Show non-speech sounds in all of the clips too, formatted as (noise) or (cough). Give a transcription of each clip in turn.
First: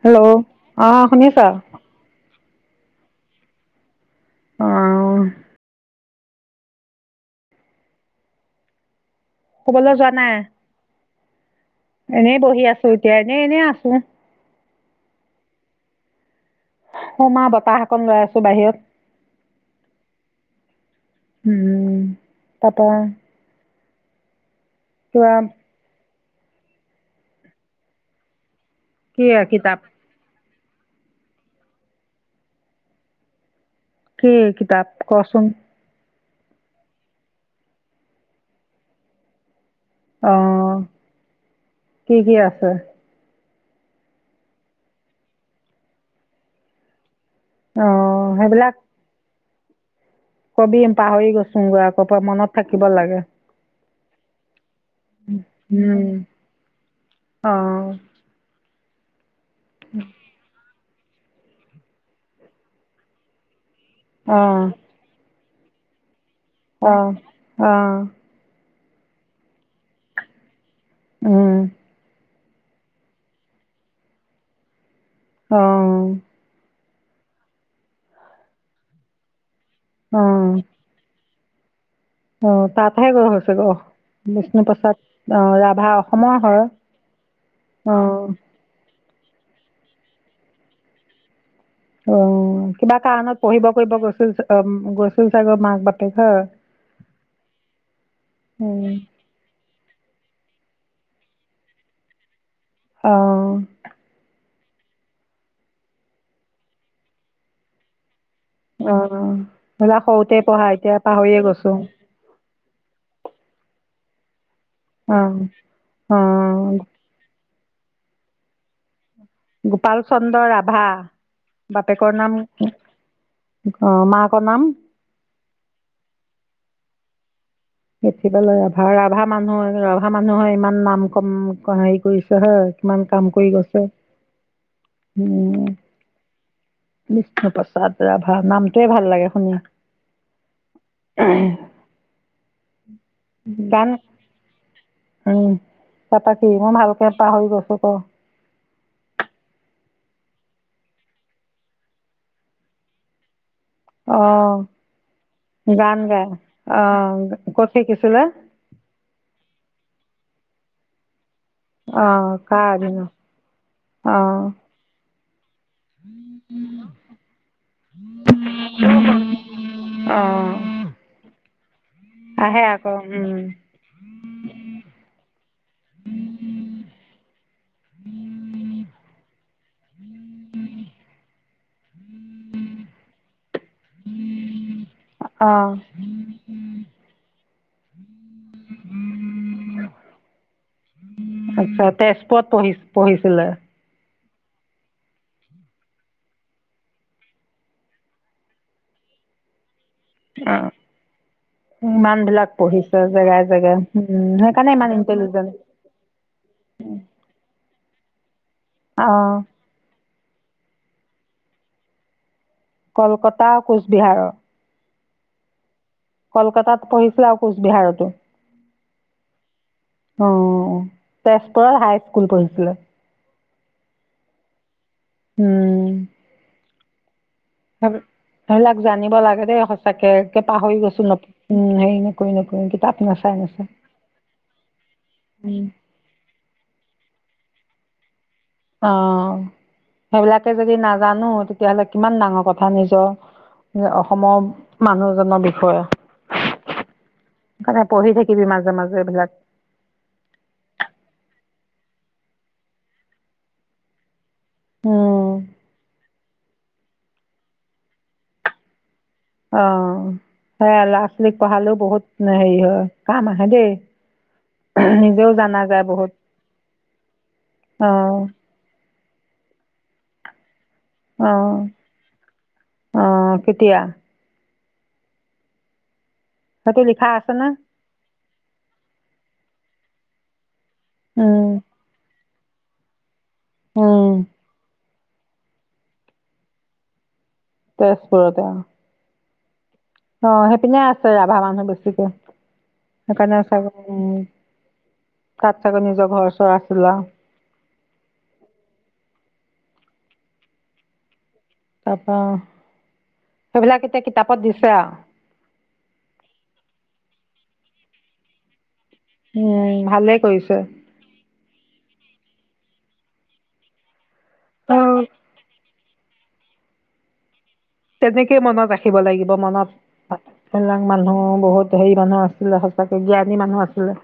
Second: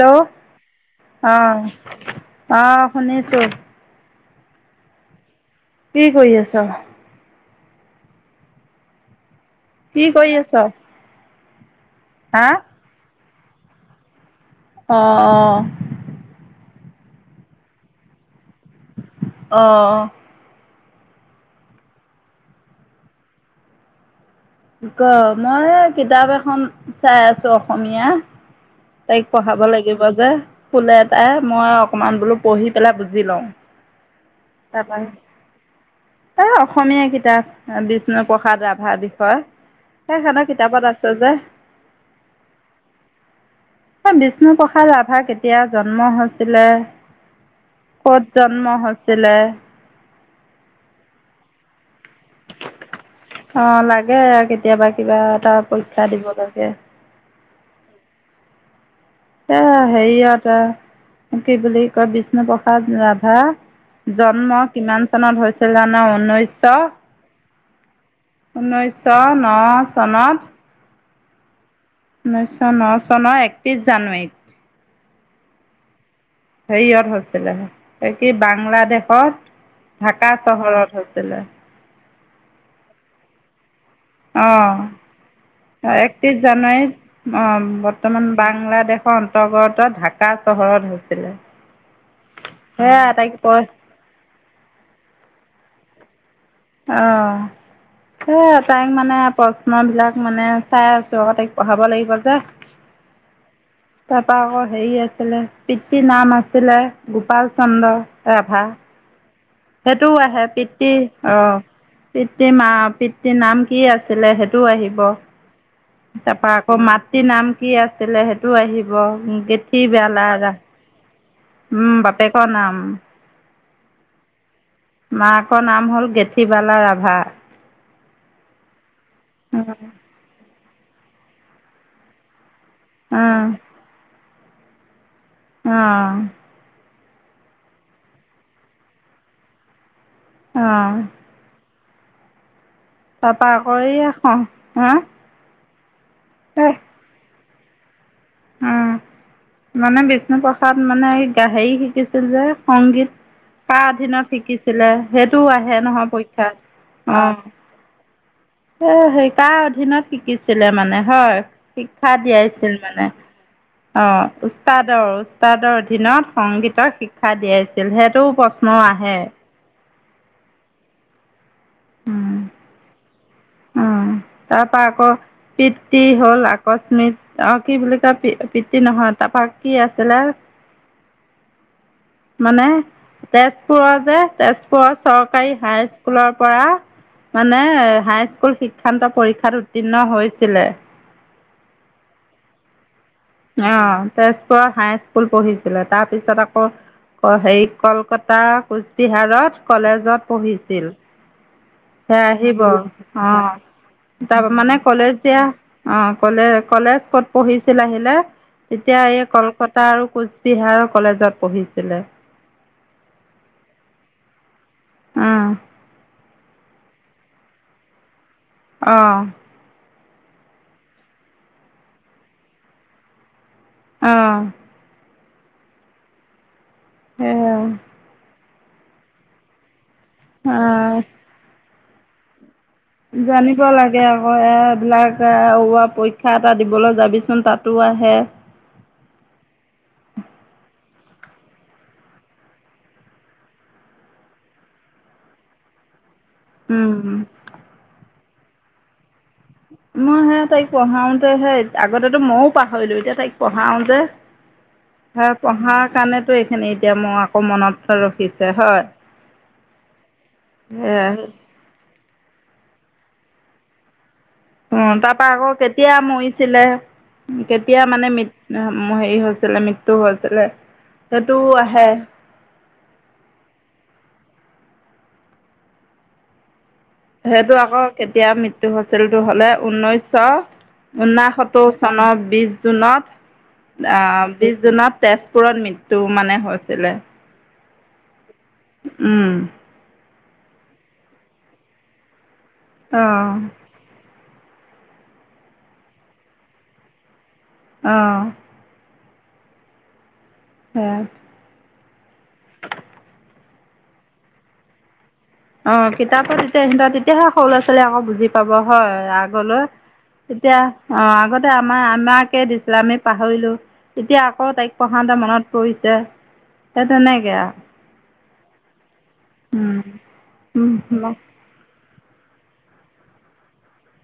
Hello অ' শুনিছা। অ' শুনিছোঁ। অ' কি কৰি আছ। ক'বলৈ কি যোৱা কৰি নাই। আছ এনেই হা বহি আছোঁ‌ এতিয়া। ন এনে আছো অ' অ' মা বাপা শকত গৈ আছ। অহ তাৰপৰা ক কিবা মই কিতাপ এ চাই আছো অসমীয়া তাইক কি পঢ়াব কিতাপ লাগিব যে ফুল এটাই মই অকমান বোলো পঢ়ি পেলাই বুজি লওঁ। কি কিতাপ কচোন ত অসমীয়া কিতাপ বিষ্ণু প্ৰসাদ ৰাভাৰ বিষয়ে সেই অ সেনে কিতাপত আছে ।যে কি কি আছে বিষ্ণু প্ৰসাদ ৰাভা কেতিয়া জন্ম হৈছিলে। অ কত সেইবিলাক জন্ম হৈছিলে। কবি এ পাহৰি গৈছগ অ লাগে আৰু কেতিয়াবা কিবা এটা পৰীক্ষা উম দিব লাগে। অ এ সেয়াটা কি বুলি কয় বিষ্ণু প্ৰসাদ ৰাভা, অ জন্ম কিমান চনত হৈছে? না অন (unintelligible) অ অ ঊনৈছশ ন চনত- উম ঊনৈছশ ন চনৰ একত্ৰিছ জানুৱাৰীত অহ হেৰিয়ত হৈছিলে কি বাংলাদেশত। অ ঢাকা অ চহৰত হৈছিলে। অ তাপা হে গৈ হৈছে গ বিষ্ণু প্ৰসাদ অ ৰাভা অঁ অসমৰ একত্ৰিছ হয় জানুৱাৰীত অ বৰ্তমান বাংলাদেশ অন্তৰ্গত ঢাকা চহৰত হৈছিলে। অ কিবা সেয়া কাৰণত আটাইকৈ পঢ়িব কৰিব গৈছিল গৈছিল চাগৈ মাক বাটে খ অ সেইয়াই তাইক উম মানে নট বিলাক মানে চাই আছো ক তাইক পঢ়াব লাগিব যে অ তাৰপা আকৌ হেই আছিলে পিতৃ নাম আছিলে গোপাল চন্দ্ৰ, ৰাভা অ বলা সেইটোও সৰুতে আহে পঢ়া এতিয়া পাহৰিয়ে গৈছো। পৃ মা পিতৃৰ নাম কি আছিলে? সেই আহিব অ অ তাৰপৰা আকৌ মাতৃ নাম। কি আছিলে? সেইটো আহিব। কেঠি গোপাল বে লা চন্দ্ৰ গা। ৰাভা উম বাপেকৰ নাম। অ মা ক নাম মাকৰ নাম হ'ল গেঠিবালা ৰাভা। গেথি পালৈ ৰাভা ৰাভা মানুহ হয়, অঁ ৰভা মানুহ হয় ইমান নাম কম (unintelligible) হেৰি কৰিছে হয়। কিমান কাম কৰি গৈছে। (unintelligible) অ বিষ্ণু প্ৰসাদ ৰাভা নামটোৱে ভাল লাগে শুনি। অহ। তাৰ পা আকৌ এইয়া, হা? উ তাৰপা কি এই মোৰ ভালকে পাহৰি গৈছোঁ। ক-ক মানে বিষ্ণু প্ৰসাদ মানে হেৰি শিকিছিল যে সংগীত। কাৰ অ অধীনত শিকিছিলে সেইটো আহে গান নহয় গাই পৰীক্ষাত, অ ক'ত শিকিছিলে অহ। এ সেই কাৰ অধীনত শিকিছিলে মানে হয়? অ শিক্ষা কাৰ দিয়াইছিল মানে। অধীনত অ অহ উস্তাদ আৰু। তাদৰ অধীনত সংগীতৰ শিক্ষা দিয়াইছিল সেইটো প্ৰশ্ন আহে। অহ। উম আহে আকৌ উম। তাৰপা আকৌ পিতৃ হ'ল আকস্মিক, অহ কি বুলি কয়? পিতৃ নহয়, তাৰাপৰা কি আছিলে? মানে তেজপুৰৰ যে, তেজপুৰৰ চৰকাৰী অ হাইস্কুলৰ পৰা মানে হাই স্কুল শিক্ষান্ত পৰীক্ষাত উত্তীৰ্ণ হৈছিলে। আচ্ছা, তেজপুৰত পঢ়িছে। পঢ়িছিলে। অঁ তেজপুৰৰ হাইস্কুল পঢ়িছিলে। তাৰপিছত আকৌ হেৰি কলকাতা কোচবিহাৰত কলেজত অ পঢ়িছিল। ইমান সেই বিলাক আহিব পঢ়িছে জেগাই জেগাই অহ। উম তাৰ সেইকাৰণে মানে ইমান কলেজ দিয়া ইণ্টেলিজেন্ট অঁ কলে-কলেজ ক'ত পঢ়িছিল আহি হেল্ল'? এতিয়া অ এই কলকাতা আৰু কোচ বিহাৰৰ কলেজত পঢ়িছিলে। কলকাতা কোচবিহাৰৰ উম। কলকাতাত পঢ়িছিল আৰু কোচবিহাৰতো অঁহ। অঁ তেজপুৰত হাই স্কুল পঢ়িছিলে। অঁ। উম। সেয়া সেই- সেইবিলাক জানিব লাগে দেই তাকে পাহৰি আহ গৈছো ন উম সেই নকই নকই কেতিয়াও জানিব লাগে আকৌ এইবিলাক উম হোৱা পৰীক্ষা এটা দিবলৈ যাবি তাতো আহে অঁ সেইবিলাকে যদি নাজানো তেতিয়া হ'লে কিমান ডাঙৰ কথা নিজৰ অসমৰ মানুহজনৰ বিষয়ে উম। পঢ়িবি মাজে মাজে এইবিলাক মই হে তাইক পঢ়াওতে সেই আগতেতো মইয়ে পাহৰিলো এতিয়া তাইক পঢ়াওতে হয় উম পঢ়াৰ কাৰণে টো এইখিনি এতিয়া মই আকৌ মনত ৰাখিছে হয় অঁ সেয়া ল'ৰা ছোৱালীক পঢ়ালেও বহুত হেৰি হয়। কাম আহে দেই। উম তাৰ নিজেও পৰা আকৌ জানা যায় কেতিয়া বহুত মৰিছিলে কেতিয়া অ মানে মি হেৰি হৈছিলে মৃত্যু হৈছিলে সেইটো অহ আহে অহ কেতিয়া? সেইটো লিখা আছে নে? সেইটো আকৌ কেতিয়া মৃত্যু হৈছিল? সেইটো হ'লে ঊনৈছশ উম, ঊনাসত্তৰ চনত বিছ জুনত। উম, আহ বিশ জুনত। তেজপুৰত মৃত্যু মানে হৈছিলে। (unintelligible) উম (unintelligible) অ সেইপিনে আছে ৰাভা মানুহ বেছিকে। অহ (unintelligible) তাত চাগৈ নিজৰ ঘৰ চৰ আছিলে আউ। অহ হম তাৰপা সেইবিলাক এতিয়া কিতাপত দিছে আৰু অ কিতাপত তেতিয়া তেতিয়াহে সৰু লৰা ছোৱালীয়ে আকৌ বুজি পাব। হয় আগলৈ উম, ভালেই কৰিছে। তেতিয়া অ আগতে আমাৰ আমাকে দিছিল আমি পাহৰিলোঁ। এতিয়া আকৌ তাইক অ', পঢ়াতে মনত পৰিছ। তে হে তেনেকে আ। তেনেকে মনত ৰাখ। ৰাখিব লাগিব মনত এইবিলাক উম উম মানুহ বহুত হেৰি মানুহ আছিলে সঁচাকে জ্ঞানী মানুহ আছিলে।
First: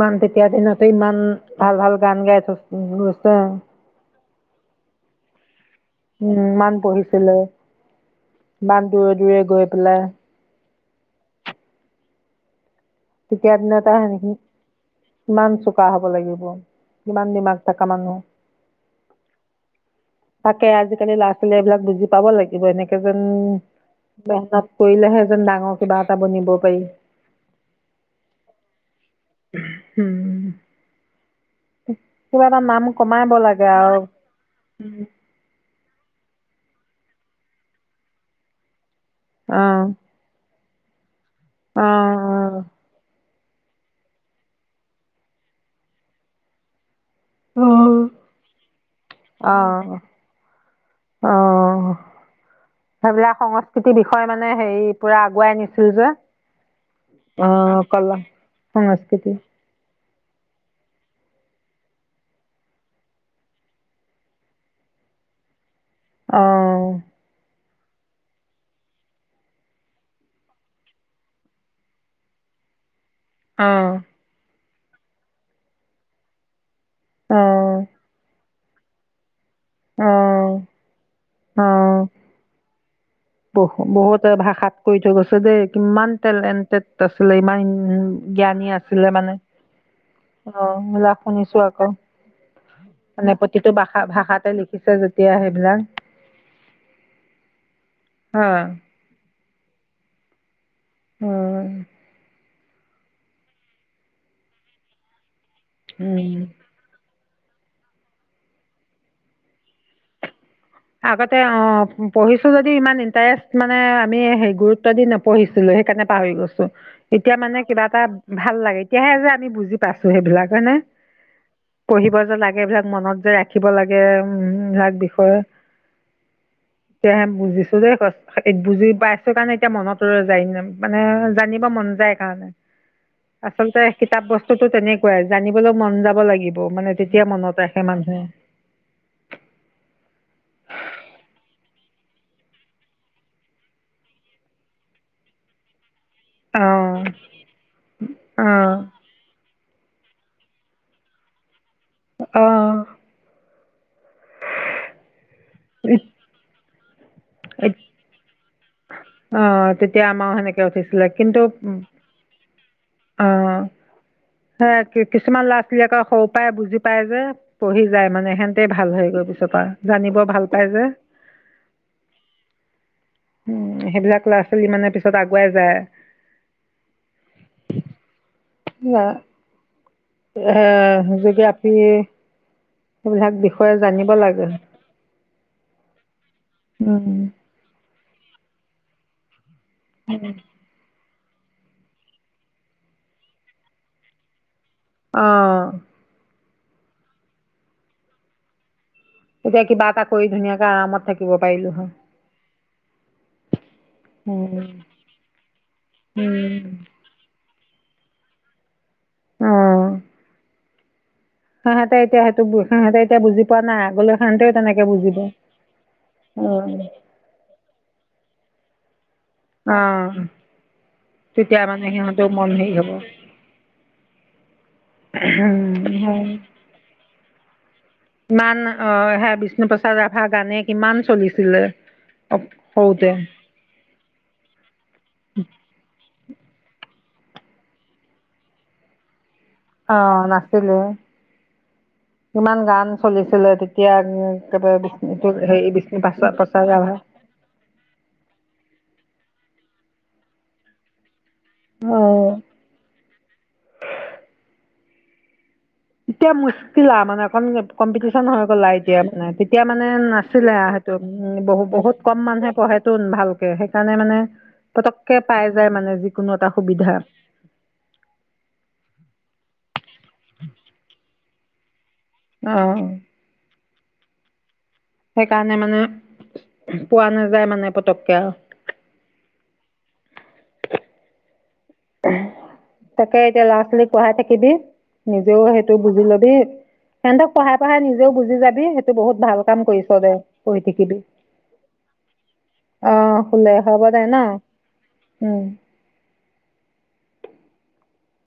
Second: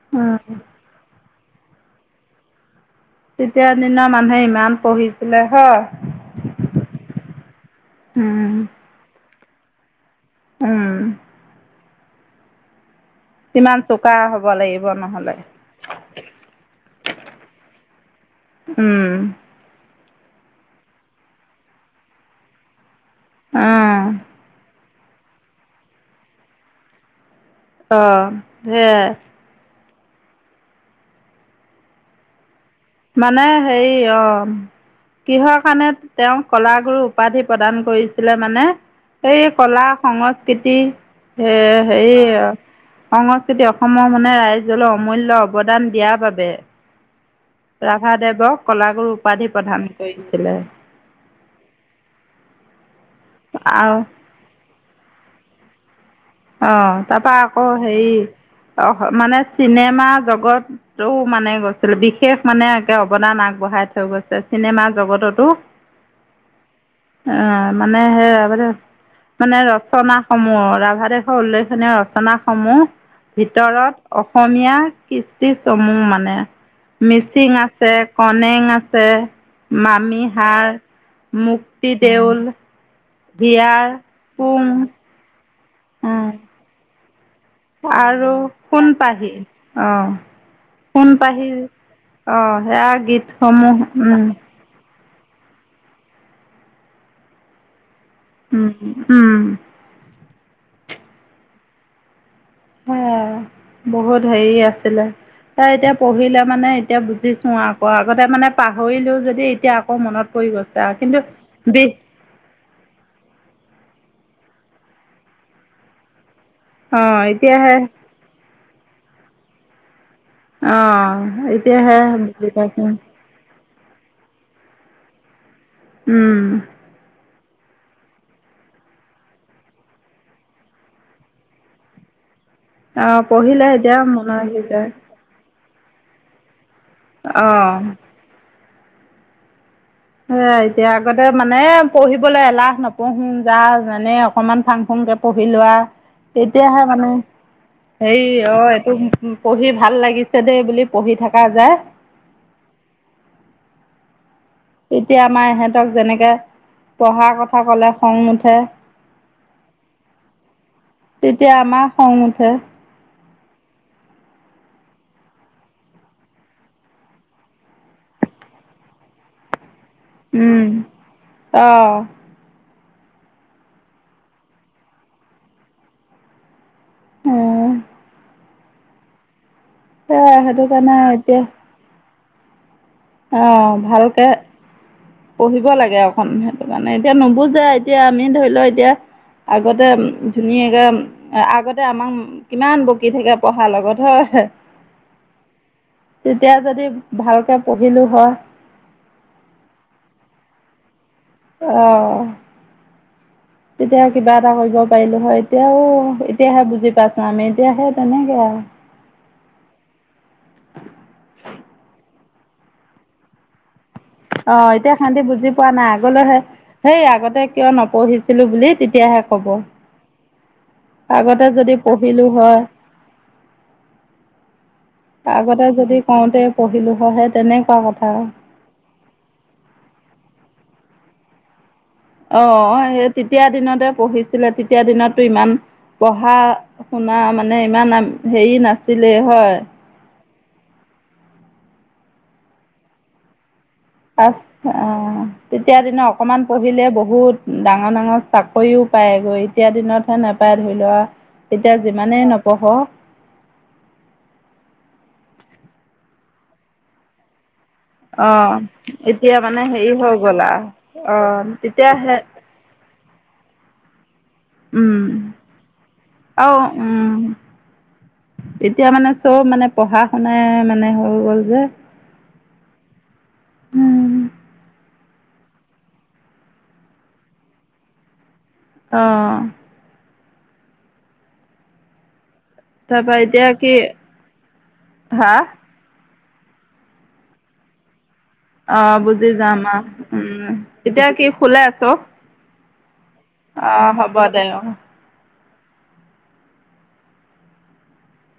ইমান উম তেতিয়া দিনতেই ইমান ভাল ভাল গান গাই থৈছ উম গৈছে তেতিয়াৰ দিনৰ মানুহে ইমান পঢ়িছিলে হয়। উম ইমান পঢ়িছিলে উম, ইমান দূৰে দূৰে গৈ পেলাই। উম তেতিয়াৰ কিমান দিনত আৰু চোকা সেইখিনি হ'ব লাগিব নহ'লে। কিমান চোকা হ'ব লাগিব কিমান দিমাগ থকা মানুহ। উম, তাকে আজিকালি ল'ৰা ছোৱালী এইবিলাক বুজি পাব লাগিব এনেকে অ', (unintelligible) কৰিলেহে এ যেন ডাঙৰ কিবা এটা বনিব পাৰি। আহ সেয়াই উম কিবাত। মানে সেই অ কিহৰ কাণেত তেওঁ কলাগুৰু উপাধি প্ৰদান কৰিছিলে মানে এই অঁ কলা সংস্ক কেতি সে হেৰি অঁ সংস্ক তেতিয়া মানে অসমৰ মানে ৰাইজলৈ অমূল্য অৱদান দিয়াৰ বাবে ৰাধাদেৱক কলাগুৰু উপাধি প্ৰদান অঁ কৰিছিলে। অঁ অঁ সেইবিলাক সংস্কৃতিৰ আৰু বিষয়ে মানে হেৰিত পুৰা আগুৱাই নিছিল যে অ তাৰপা আকৌ অঁ হেৰি কলা অ সংস্কৃতি মানে চিনেমা জগ- গতটো মানে গৈছিল বিশেষ মানে একে অৱদান আগবঢ়াই থৈ গৈছে চিনেমা জগততো। অঁ অ মানে সেই ৰাভাৰে মানে ৰচনা সমূহ ৰাভা দেৱ উল্লেখেনীয় ৰচনাসমূহ অঁ ভিতৰত অসমীয়া কিষ্টি চমু মানে মিচিং অঁ আছে কন মেং আছে মামি অঁ হাৰ অঁ মুক্তিদেউল বহু বহুতে ভাষাত কৈ থৈ গৈছে দেই কিমান তেল এ তছ আছিলে ইমান আৰু জ্ঞানী সোণ আছিলে পাহি মানে অ অ সোণ মিলা পাহি শুনিছো আকৌ অ সেয়া মানে প্ৰতিটো গীতসমূহ ভাষা উম ভাষাতে লিখি ছে যেতিয়া সেইবিলাক হ উম উম উম হয় আৰু বহুত হেৰি আছিলে তাৰ এতিয়া উম পঢ়িলে মানে এতিয়া বুজিছো হও আকৌ আগতে মানে পাহৰিলোও যদি এতিয়া আকৌ মনত পৰি গৈছে আৰু কিন্তু আগতে অ বি পঢ়িছো যদিও ইমান ইণ্টাৰেষ্ট মানে আমি সেই গুৰুত্ব দি নপঢ়ছিলো সেইকাৰণে পাহৰি গৈছো অ এতিয়া মানে এতিয়াহে কিবা এটা ভাল লাগে এতিয়া হে যে আমি বুজি পাইছো সেইবিলাক হয়নে আহ এতিয়াহে পঢ়িব যে বুজি লাগে পাইছো এইবিলাক মনত যে ৰাখিব লাগে উম ইয়াৰ বিষয়ে উম বুজিছো দেই বুজি পাইছো কাৰণে এতিয়া মনত ৰৈ যায় মানে জানিব মন যায় সেইকাৰণে। অ পঢ়িলে এতিয়া মনত আহি যায়। পঢ়িবলৈ মন যাব লাগিব। মানে তেতিয়া মনত ৰাখে অ মানুহে। সে এতিয়া আগতে মানে পঢ়িবলৈ এলাহ নপঢ়োন যা যেনে অকমান ফাং ফুংকে পঢ়িলো আহ তেতিয়াহে অঁ মানে হে অ অঁ এইটো পঢ়ি ভাল লাগিছে দেই বুলি পঢ়ি থকা যায়। অ তেতিয়া আমাৰ ইহঁতক যেনেকে পঢ়াৰ কথা ক'লে খং নুঠে অ তেতিয়া আমাৰ সেনেকে তেতিয়া আমাৰ খং উঠে অ কিছুমান ল'ৰা ছোৱালী আকৌ সৰু পৰাই বুজি পায় যে পঢ়ি যায় মানে সেতে ভাল হয় গৈ পিছত। জানিব ভাল পাই যে অঁ উম সেইবিলাক ল'ৰা ছোৱালী মানে পিছত আগুৱাই যায়। ন (unintelligible) হ সেয়াই সেইটো কাৰণে সেই এতিয়া যেকদি আপনি (inaudible) (unintelligible) সেইবিলাক অঁ বিষয়ে জানিব ভালকৈ লাগে। পঢ়িব লাগে আৰু সেইটো কাৰণে এতিয়া উম। নুবুজে এতিয়া আমি ধৰি লও এতিয়া। আগতে ধুনীয়াকৈ আগতে আমাক কিমান বকি থাকে পঢ়াৰ লগত হয়। অ তেতিয়া যদি ভালকৈ পঢ়িলোঁ হয়। এতিয়া কিবা এটা কৰি ধুনীয়াকে আৰামত থাকি অ তেতিয়া কিবা এটা উম, কৰিব পাৰিলো হয় এতিয়াও এতিয়াহে বুজি পাইছো আমি এতিয়া সে তেনেকে আৰু অহ সিহঁতে এতিয়া বুজি পোৱা নাই। আগলৈ সিহঁতেও অ তেনেকে এতিয়া বুজিব। সতি বুজি পোৱা নাই আগলৈহে অ', সেই আগতে কিয় নপঢ়িছিলো বুলি এ (unintelligible) অ আগতে যদি পঢ়িলো হয় হেৰি হ'ব। আগতে যদি কওঁতে পঢ়িলো হয়। তনেকা কথা ইমান অ হে বিষ্ণু প্ৰসাদ ৰাভা গানে কিমান চলিছিলে অ সেই সৰুতে। তেতিয়া দিনতে পঢ়িছিলে তেতিয়া দিনতো ইমান পঢ়া শুনা মানে ইমান হেৰি নাছিলে হয়। অ নাছিলে আছিলে কিমান গান চলিছিলে তেতিয়া পচ একেবাৰে অ বিষ্ণু হেৰি তেতিয়া বিষ্ণু দিনে অকমান প্ৰসাদ পঢ়িলে ৰাভা বহুত ডাঙৰ ডাঙৰ চাকৰিও পায় গৈ এতিয়া দিনতহে নোপায় ধৰি লোৱা। এতিয়া অঁ যিমানেই নপঢ় এতিয়া মুচকিল মানে অকণ কম্পিটিচন হৈ অ' গ'লা এতিয়া মানে তেতিয়া মানে হেৰি হৈ গ'ল নাছিলে আৰু সেইটো অ' বহু বহুত তেতিয়াহে কম মানুহে পঢ়ে। ন ভালকে সেইকাৰণে মানে পটককৈ পাই যায় মানে যিকোনো অ এটা উ সুবিধা তেতিয়া মানে চব মানে পঢ়া শুন মানে হৈ গ'ল যে আহ উম সেইকাৰণে মানে পোৱা নাযায় মানে পতককে আৰু অ উম তাৰপৰা তাকে এতিয়া ল'ৰা কি ছোৱালীক পঢ়াই থাকিবি হা নিজেও সেইটো বুজি লবি স ত পঢ়া পঢ়া নিজে আহ বুজি যাম আ দে উম পঢ়ি থাকিবি এতিয়া কি শুলে আছ অ শুলে হব দে ন উম